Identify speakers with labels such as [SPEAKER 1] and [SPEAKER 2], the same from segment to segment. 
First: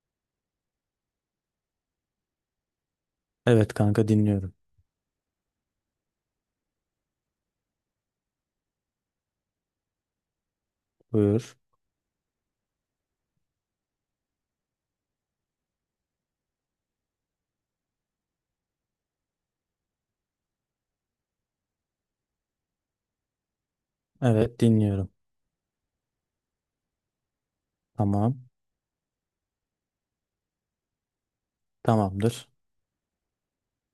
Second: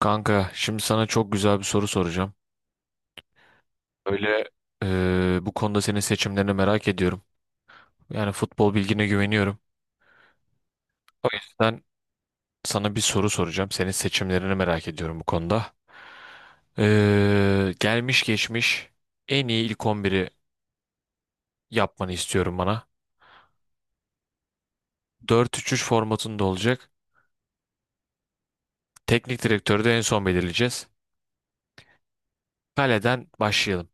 [SPEAKER 1] Kanka, şimdi sana çok güzel bir soru soracağım.
[SPEAKER 2] Evet kanka,
[SPEAKER 1] Böyle
[SPEAKER 2] dinliyorum.
[SPEAKER 1] bu konuda senin seçimlerini merak ediyorum. Yani futbol bilgine güveniyorum. O
[SPEAKER 2] Buyur.
[SPEAKER 1] yüzden sana bir soru soracağım. Senin seçimlerini merak ediyorum bu konuda. Gelmiş geçmiş en iyi ilk 11'i yapmanı istiyorum bana.
[SPEAKER 2] Evet, dinliyorum.
[SPEAKER 1] Dört üç üç formatında olacak.
[SPEAKER 2] Tamam.
[SPEAKER 1] Teknik direktörü de en son belirleyeceğiz.
[SPEAKER 2] Tamamdır.
[SPEAKER 1] Kaleden başlayalım.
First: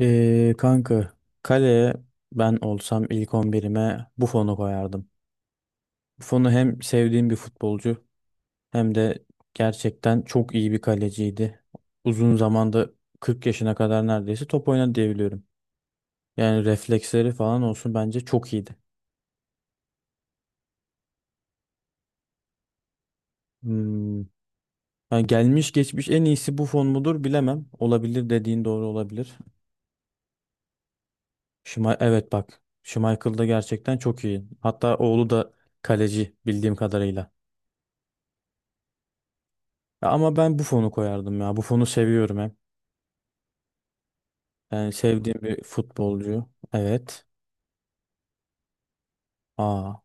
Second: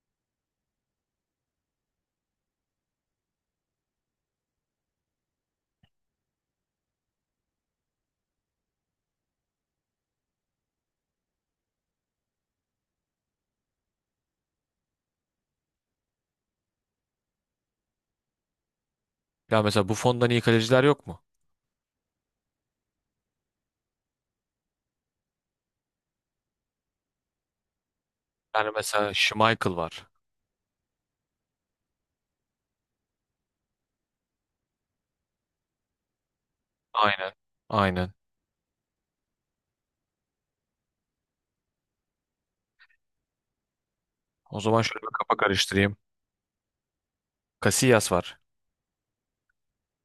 [SPEAKER 2] Kanka, kaleye ben olsam ilk 11'ime Buffon'u koyardım. Buffon'u hem sevdiğim bir futbolcu, hem de gerçekten çok iyi bir kaleciydi. Uzun zamanda 40 yaşına kadar neredeyse top oynadı diyebiliyorum. Yani refleksleri falan olsun, bence çok iyiydi.
[SPEAKER 1] Ya mesela Buffon'dan iyi kaleciler yok mu?
[SPEAKER 2] Hmm. Yani gelmiş geçmiş en iyisi Buffon mudur, bilemem. Olabilir, dediğin
[SPEAKER 1] Yani
[SPEAKER 2] doğru
[SPEAKER 1] mesela
[SPEAKER 2] olabilir.
[SPEAKER 1] Schmeichel var.
[SPEAKER 2] Şuma evet, bak. Schmeichel da gerçekten çok iyi. Hatta oğlu da kaleci bildiğim
[SPEAKER 1] Aynen.
[SPEAKER 2] kadarıyla.
[SPEAKER 1] Aynen.
[SPEAKER 2] Ya ama ben Buffon'u koyardım ya. Buffon'u seviyorum hem.
[SPEAKER 1] O zaman
[SPEAKER 2] Yani
[SPEAKER 1] şöyle bir kafa
[SPEAKER 2] sevdiğim bir
[SPEAKER 1] karıştırayım.
[SPEAKER 2] futbolcu. Evet.
[SPEAKER 1] Casillas var.
[SPEAKER 2] Aa,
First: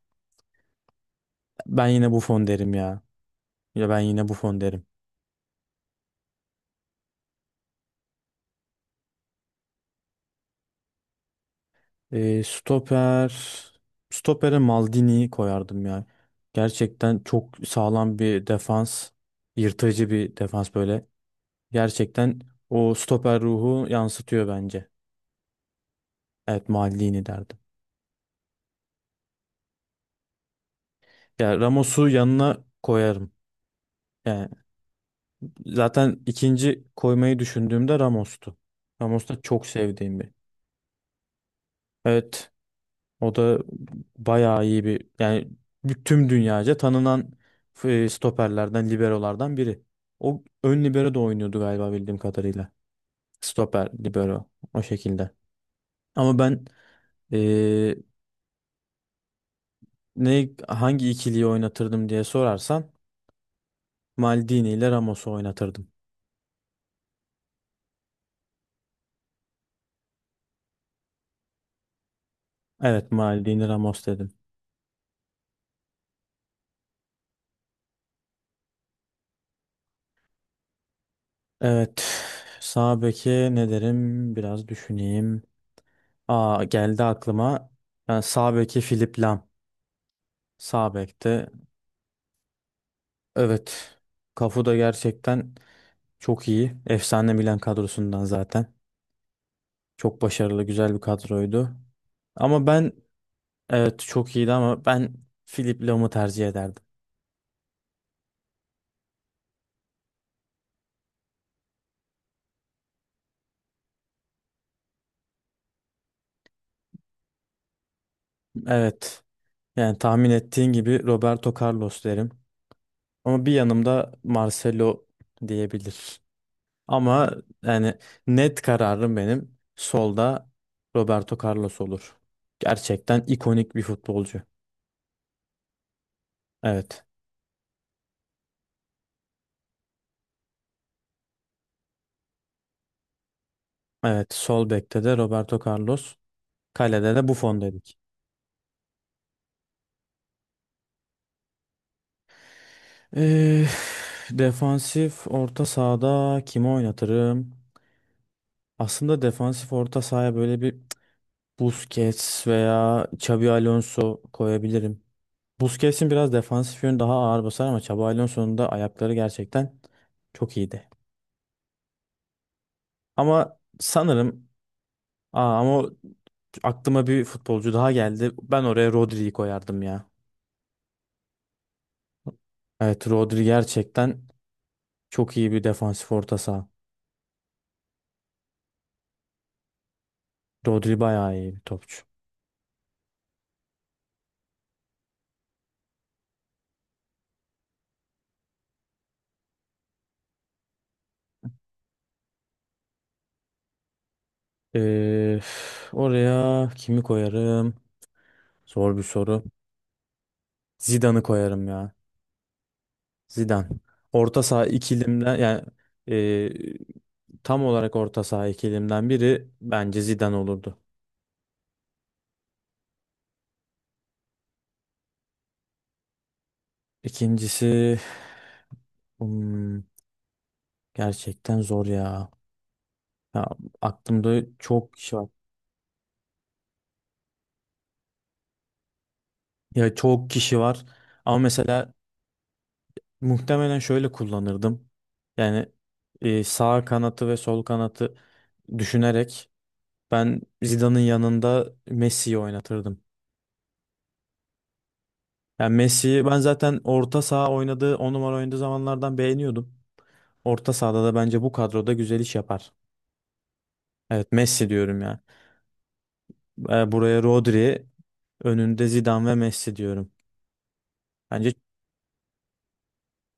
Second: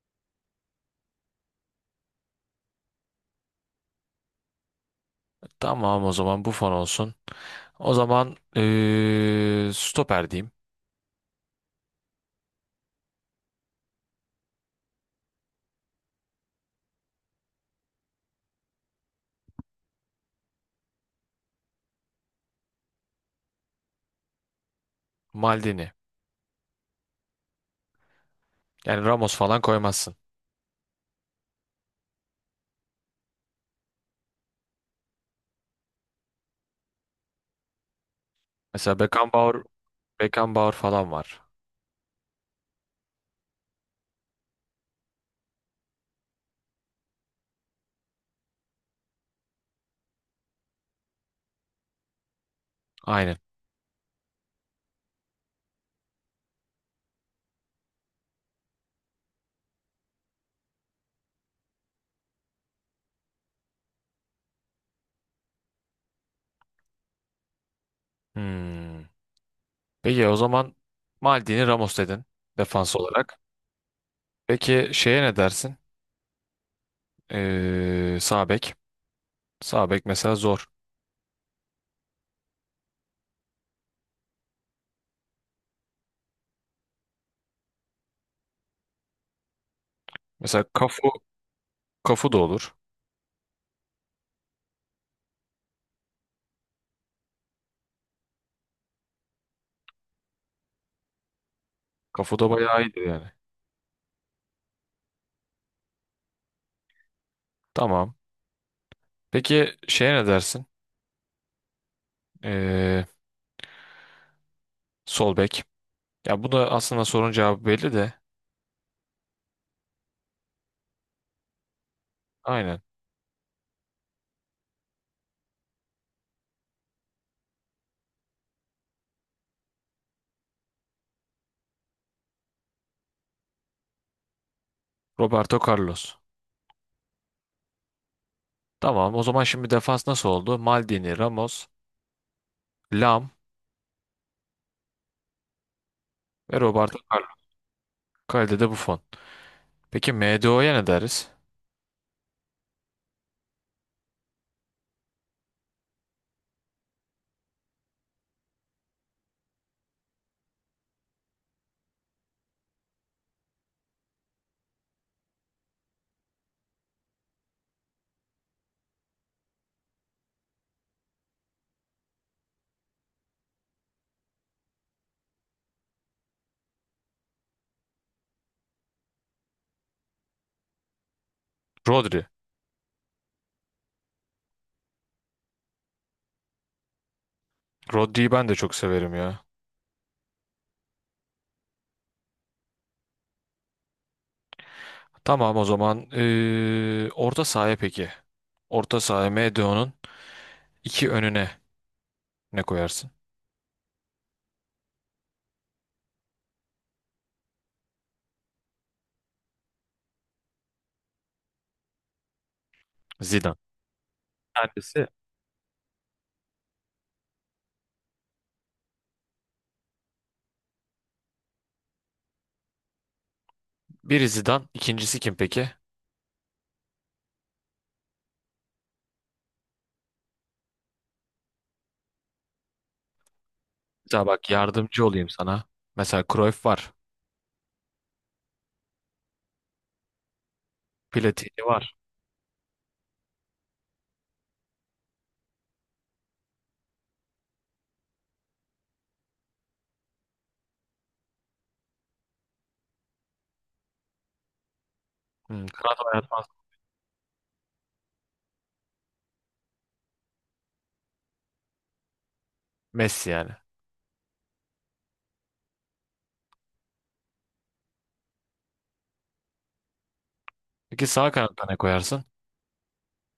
[SPEAKER 2] ben yine Buffon derim ya. Ya ben yine Buffon derim.
[SPEAKER 1] Tamam o zaman Buffon olsun. O zaman stoper diyeyim.
[SPEAKER 2] Ee, stoper stopere Maldini'yi koyardım ya. Gerçekten çok sağlam bir defans. Yırtıcı bir defans böyle. Gerçekten o stoper ruhu yansıtıyor bence.
[SPEAKER 1] Maldini.
[SPEAKER 2] Evet, Maldini derdim.
[SPEAKER 1] Yani Ramos falan koymazsın.
[SPEAKER 2] Ya, Ramos'u yanına koyarım. Yani zaten ikinci koymayı düşündüğümde Ramos'tu.
[SPEAKER 1] Mesela
[SPEAKER 2] Ramos da
[SPEAKER 1] Beckenbauer,
[SPEAKER 2] çok sevdiğim bir.
[SPEAKER 1] Beckenbauer falan var.
[SPEAKER 2] Evet, o da bayağı iyi bir, yani tüm dünyaca tanınan stoperlerden, liberolardan biri. O ön libero da oynuyordu galiba, bildiğim kadarıyla.
[SPEAKER 1] Aynen.
[SPEAKER 2] Stoper, libero o şekilde. Ama ben e, ne, hangi ikiliyi oynatırdım diye sorarsan Maldini ile Ramos'u oynatırdım.
[SPEAKER 1] Hmm. Peki o zaman Maldini Ramos dedin defans
[SPEAKER 2] Evet,
[SPEAKER 1] olarak.
[SPEAKER 2] Maldini Ramos dedim.
[SPEAKER 1] Peki şeye ne dersin? Sağ bek. Sağ bek mesela zor.
[SPEAKER 2] Evet. Sağ beke ne derim? Biraz düşüneyim. Aa, geldi aklıma. Yani sağ beki Philip Lam.
[SPEAKER 1] Mesela
[SPEAKER 2] Sağ
[SPEAKER 1] Kafu,
[SPEAKER 2] bekte.
[SPEAKER 1] Kafu da olur.
[SPEAKER 2] Evet. Cafu da gerçekten çok iyi. Efsane Milan kadrosundan zaten. Çok başarılı, güzel bir kadroydu.
[SPEAKER 1] Kafu da
[SPEAKER 2] Ama
[SPEAKER 1] bayağı
[SPEAKER 2] ben,
[SPEAKER 1] iyidir yani.
[SPEAKER 2] evet çok iyiydi ama ben Philip Lam'ı tercih ederdim.
[SPEAKER 1] Tamam. Peki şeye ne dersin? Eee Sol bek. Ya bu da aslında sorun cevabı belli de.
[SPEAKER 2] Evet. Yani tahmin ettiğin gibi Roberto Carlos derim.
[SPEAKER 1] Aynen.
[SPEAKER 2] Ama bir yanımda Marcelo diyebilir. Ama yani net kararım, benim solda Roberto Carlos olur. Gerçekten ikonik bir futbolcu.
[SPEAKER 1] Roberto Carlos.
[SPEAKER 2] Evet.
[SPEAKER 1] Tamam o zaman şimdi defans nasıl oldu? Maldini, Ramos, Lam
[SPEAKER 2] Evet. Sol bekte de Roberto Carlos.
[SPEAKER 1] ve Roberto
[SPEAKER 2] Kalede de
[SPEAKER 1] Carlos.
[SPEAKER 2] Buffon dedik.
[SPEAKER 1] Kalede bu Buffon. Peki MDO'ya ne deriz?
[SPEAKER 2] Ee, defansif orta sahada kimi oynatırım? Aslında defansif orta sahaya böyle bir Busquets veya Xabi Alonso koyabilirim. Busquets'in biraz defansif yönü daha ağır basar, ama Xabi Alonso'nun da ayakları gerçekten çok iyiydi. Ama sanırım, aa, ama o- aklıma bir futbolcu daha geldi. Ben oraya Rodri'yi koyardım ya.
[SPEAKER 1] Rodri.
[SPEAKER 2] Evet, Rodri gerçekten çok iyi bir defansif orta saha.
[SPEAKER 1] Rodri'yi ben de çok severim ya.
[SPEAKER 2] Rodri bayağı iyi bir topçu.
[SPEAKER 1] Tamam o zaman orta sahaya peki. Orta sahaya MDO'nun iki önüne ne koyarsın?
[SPEAKER 2] Oraya kimi koyarım? Zor bir soru. Zidane'ı koyarım ya.
[SPEAKER 1] Zidane.
[SPEAKER 2] Zidane. Orta saha
[SPEAKER 1] Kendisi.
[SPEAKER 2] ikilimden yani tam olarak orta saha ikilimden biri bence Zidane olurdu.
[SPEAKER 1] Biri Zidane, ikincisi kim peki?
[SPEAKER 2] İkincisi, hmm, gerçekten zor ya. Ya,
[SPEAKER 1] Mesela
[SPEAKER 2] aklımda
[SPEAKER 1] bak
[SPEAKER 2] çok
[SPEAKER 1] yardımcı
[SPEAKER 2] kişi
[SPEAKER 1] olayım
[SPEAKER 2] var.
[SPEAKER 1] sana. Mesela Cruyff var.
[SPEAKER 2] Ya, çok kişi var. Ama
[SPEAKER 1] Platini
[SPEAKER 2] mesela
[SPEAKER 1] var.
[SPEAKER 2] muhtemelen şöyle kullanırdım. Yani sağ kanatı ve sol kanatı düşünerek, ben Zidane'ın yanında Messi'yi oynatırdım.
[SPEAKER 1] Hmm,
[SPEAKER 2] Yani
[SPEAKER 1] kanat
[SPEAKER 2] Messi'yi ben
[SPEAKER 1] oynatmaz.
[SPEAKER 2] zaten orta saha oynadığı, 10 numara oynadığı zamanlardan beğeniyordum. Orta sahada da bence bu kadroda güzel iş yapar.
[SPEAKER 1] Messi yani.
[SPEAKER 2] Evet, Messi diyorum ya. Buraya Rodri, önünde Zidane ve Messi diyorum.
[SPEAKER 1] Peki sağ
[SPEAKER 2] Bence
[SPEAKER 1] kanatta ne koyarsın?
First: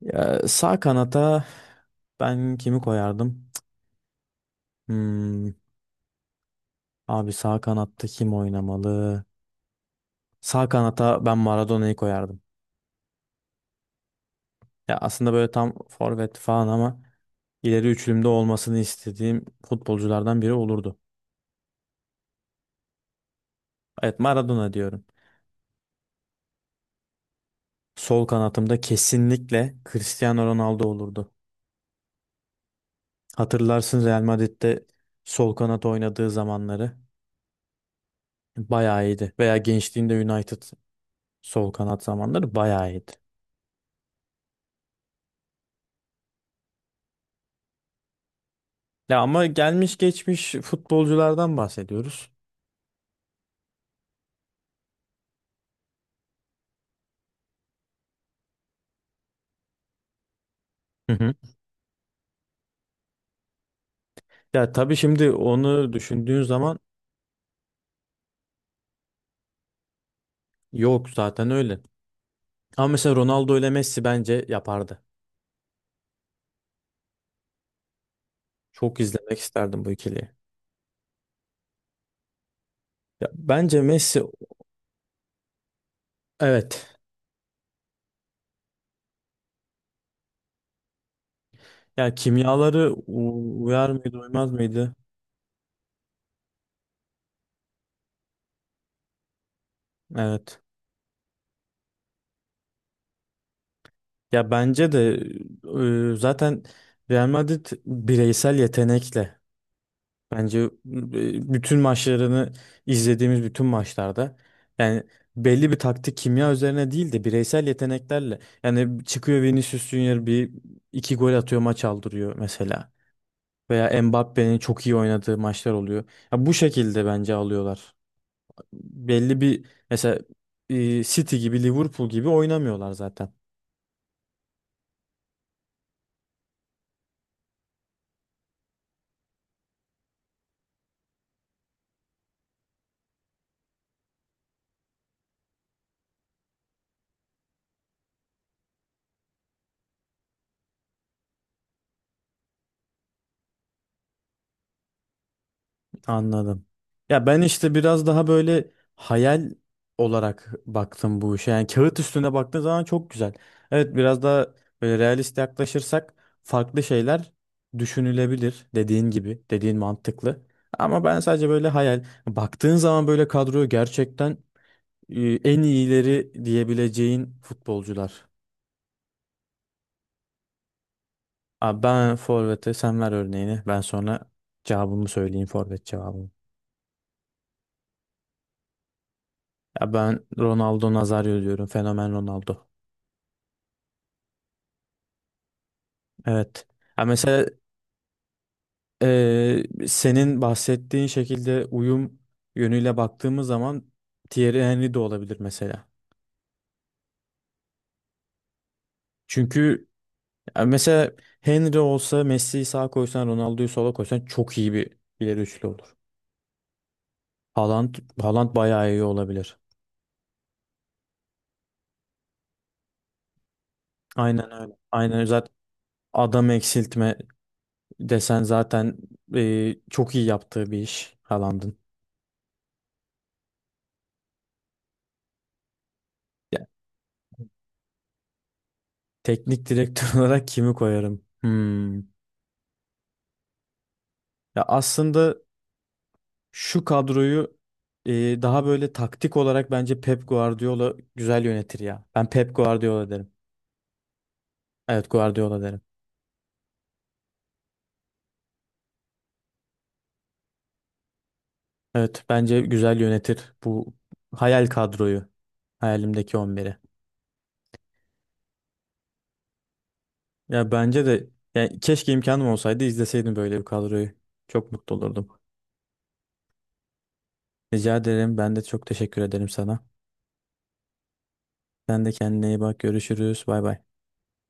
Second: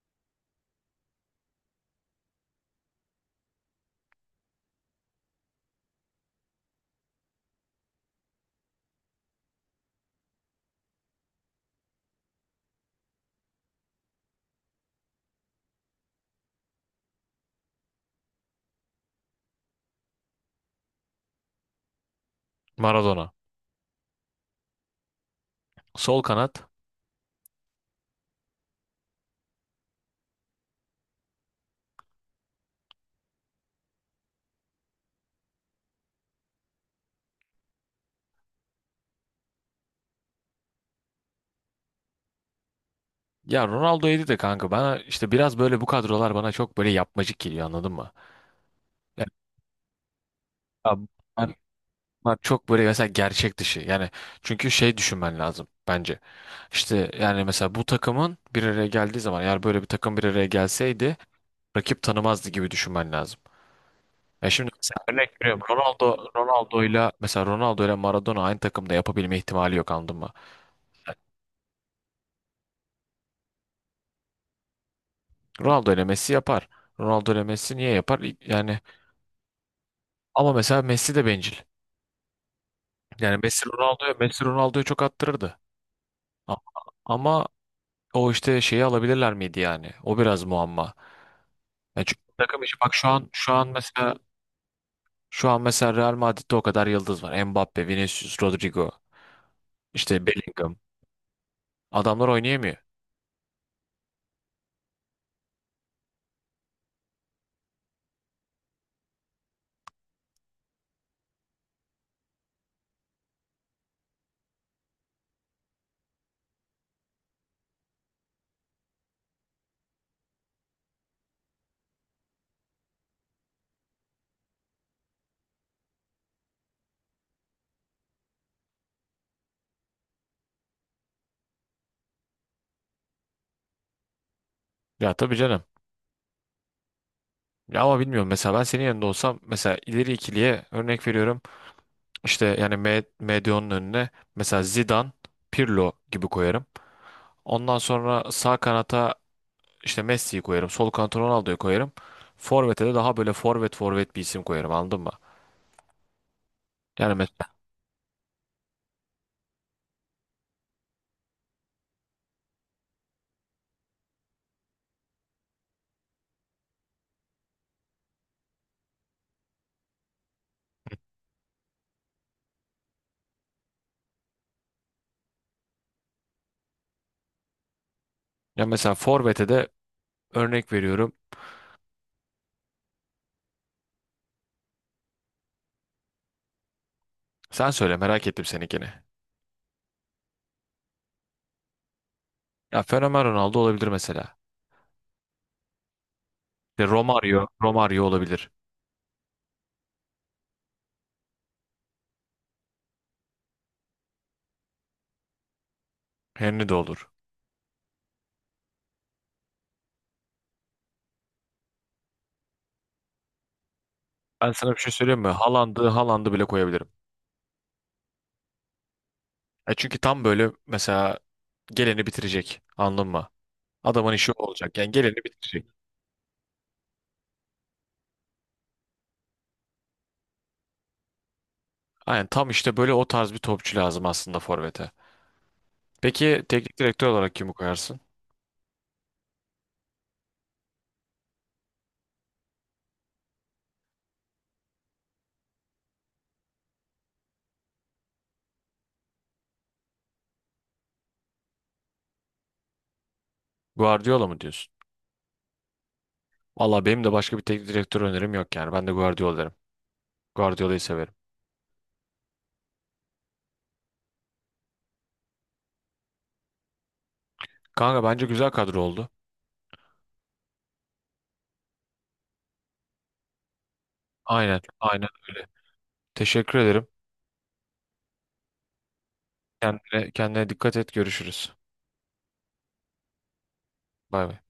[SPEAKER 2] Ya, sağ kanata ben kimi koyardım? Hmm, Abi, sağ kanatta kim oynamalı? Sağ kanata ben Maradona'yı koyardım. Ya, aslında böyle tam forvet falan ama ileri üçlümde olmasını istediğim futbolculardan biri olurdu.
[SPEAKER 1] Maradona.
[SPEAKER 2] Evet, Maradona diyorum.
[SPEAKER 1] Sol kanat.
[SPEAKER 2] Sol kanatımda kesinlikle Cristiano Ronaldo olurdu. Hatırlarsın, Real Madrid'de sol kanat oynadığı zamanları bayağı iyiydi. Veya gençliğinde United sol kanat zamanları bayağı iyiydi.
[SPEAKER 1] Ya Ronaldo yedi de kanka bana işte biraz böyle bu kadrolar bana çok böyle yapmacık geliyor anladın mı?
[SPEAKER 2] Ya,
[SPEAKER 1] Yani,
[SPEAKER 2] ama gelmiş geçmiş
[SPEAKER 1] ya bunlar,
[SPEAKER 2] futbolculardan bahsediyoruz.
[SPEAKER 1] bunlar çok böyle mesela gerçek dışı. Yani çünkü şey düşünmen lazım bence. İşte yani mesela bu takımın bir araya geldiği zaman eğer böyle bir takım bir araya
[SPEAKER 2] Hı
[SPEAKER 1] gelseydi
[SPEAKER 2] hı.
[SPEAKER 1] rakip tanımazdı gibi düşünmen lazım. Ya şimdi
[SPEAKER 2] Ya tabii,
[SPEAKER 1] mesela
[SPEAKER 2] şimdi
[SPEAKER 1] örnek veriyorum
[SPEAKER 2] onu düşündüğün zaman
[SPEAKER 1] Ronaldo'yla Maradona aynı takımda yapabilme ihtimali yok anladın mı?
[SPEAKER 2] yok zaten öyle. Ama mesela Ronaldo ile Messi bence yapardı.
[SPEAKER 1] Ronaldo ile Messi yapar. Ronaldo ile Messi niye yapar? Yani
[SPEAKER 2] Çok izlemek isterdim bu ikiliyi.
[SPEAKER 1] ama mesela Messi de bencil.
[SPEAKER 2] Ya
[SPEAKER 1] Yani Messi
[SPEAKER 2] bence
[SPEAKER 1] Ronaldo'ya
[SPEAKER 2] Messi,
[SPEAKER 1] Messi Ronaldo'ya çok attırırdı. A-
[SPEAKER 2] evet.
[SPEAKER 1] Ama o işte şeyi alabilirler miydi yani? O biraz muamma. Yani
[SPEAKER 2] Ya
[SPEAKER 1] çünkü takım işi
[SPEAKER 2] kimyaları
[SPEAKER 1] bak şu an şu an
[SPEAKER 2] uyar
[SPEAKER 1] mesela
[SPEAKER 2] mıydı, uymaz mıydı?
[SPEAKER 1] şu an mesela Real Madrid'de o kadar yıldız var. Mbappe, Vinicius, Rodrigo, işte
[SPEAKER 2] Evet.
[SPEAKER 1] Bellingham. Adamlar oynayamıyor.
[SPEAKER 2] Ya bence de, zaten Real Madrid bireysel yetenekle, bence, bütün maçlarını izlediğimiz bütün maçlarda yani belli bir taktik kimya üzerine değil de bireysel yeteneklerle, yani çıkıyor. Vinicius Junior bir iki gol atıyor, maç aldırıyor mesela. Veya Mbappe'nin çok iyi oynadığı maçlar oluyor. Ya bu şekilde bence alıyorlar. Belli bir mesela City gibi, Liverpool gibi oynamıyorlar zaten.
[SPEAKER 1] Ya tabii canım. Ya ama bilmiyorum mesela ben senin yanında olsam mesela ileri ikiliye örnek veriyorum. İşte yani Medyon'un önüne mesela Zidane, Pirlo gibi koyarım. Ondan sonra sağ kanata işte Messi'yi koyarım. Sol kanata Ronaldo'yu koyarım. Forvet'e de daha böyle forvet forvet bir isim koyarım anladın mı?
[SPEAKER 2] Anladım.
[SPEAKER 1] Yani
[SPEAKER 2] Ya ben
[SPEAKER 1] mesela,
[SPEAKER 2] işte biraz daha böyle hayal olarak baktım bu işe. Yani kağıt üstünde baktığın zaman çok güzel. Evet, biraz daha böyle realist yaklaşırsak farklı şeyler düşünülebilir, dediğin gibi. Dediğin mantıklı. Ama ben sadece böyle hayal. Baktığın zaman böyle kadroyu gerçekten en iyileri diyebileceğin futbolcular.
[SPEAKER 1] ya mesela forvet'e de örnek veriyorum.
[SPEAKER 2] Abi, ben forvete, sen ver örneğini. Ben sonra cevabımı söyleyeyim, forvet cevabımı.
[SPEAKER 1] Sen söyle merak ettim seninkini.
[SPEAKER 2] Ya ben Ronaldo Nazario diyorum. Fenomen Ronaldo.
[SPEAKER 1] Ya Fenomen Ronaldo olabilir mesela.
[SPEAKER 2] Evet.
[SPEAKER 1] İşte
[SPEAKER 2] Ya
[SPEAKER 1] Romario,
[SPEAKER 2] mesela
[SPEAKER 1] Romario olabilir.
[SPEAKER 2] e, senin bahsettiğin şekilde uyum yönüyle baktığımız zaman Thierry Henry de olabilir mesela.
[SPEAKER 1] Henry de olur.
[SPEAKER 2] Çünkü ya mesela Henry olsa, Messi'yi sağa koysan, Ronaldo'yu sola koysan
[SPEAKER 1] Ben
[SPEAKER 2] çok
[SPEAKER 1] sana
[SPEAKER 2] iyi
[SPEAKER 1] bir şey
[SPEAKER 2] bir
[SPEAKER 1] söyleyeyim mi?
[SPEAKER 2] ileri üçlü
[SPEAKER 1] Haaland'ı,
[SPEAKER 2] olur.
[SPEAKER 1] Haaland'ı bile koyabilirim.
[SPEAKER 2] Haaland, Haaland bayağı iyi olabilir.
[SPEAKER 1] E çünkü tam böyle mesela geleni bitirecek. Anladın mı? Adamın işi o
[SPEAKER 2] Aynen öyle.
[SPEAKER 1] olacak. Yani geleni
[SPEAKER 2] Aynen öyle. Zaten
[SPEAKER 1] bitirecek.
[SPEAKER 2] adam eksiltme desen zaten çok iyi yaptığı bir iş Haaland'ın.
[SPEAKER 1] Aynen tam işte böyle o tarz bir topçu lazım aslında forvete. Peki
[SPEAKER 2] Ya,
[SPEAKER 1] teknik direktör olarak kimi koyarsın?
[SPEAKER 2] teknik direktör olarak kimi koyarım? Hmm. Ya aslında şu kadroyu e, daha böyle taktik olarak bence Pep Guardiola güzel yönetir ya. Ben Pep Guardiola derim.
[SPEAKER 1] Guardiola mı diyorsun?
[SPEAKER 2] Evet, Guardiola derim.
[SPEAKER 1] Valla benim de başka bir teknik direktör önerim yok yani. Ben de Guardiola derim. Guardiola'yı severim.
[SPEAKER 2] Evet, bence güzel yönetir bu hayal kadroyu. Hayalimdeki 11'i.
[SPEAKER 1] Kanka bence güzel kadro oldu.
[SPEAKER 2] Ya bence de, yani keşke imkanım olsaydı, izleseydim böyle bir kadroyu.
[SPEAKER 1] Aynen,
[SPEAKER 2] Çok mutlu
[SPEAKER 1] aynen
[SPEAKER 2] olurdum.
[SPEAKER 1] öyle. Teşekkür ederim.
[SPEAKER 2] Rica ederim. Ben de çok teşekkür ederim sana.
[SPEAKER 1] Kendine dikkat et. Görüşürüz.
[SPEAKER 2] Sen de kendine iyi bak. Görüşürüz. Bay bay.
[SPEAKER 1] Bay bay.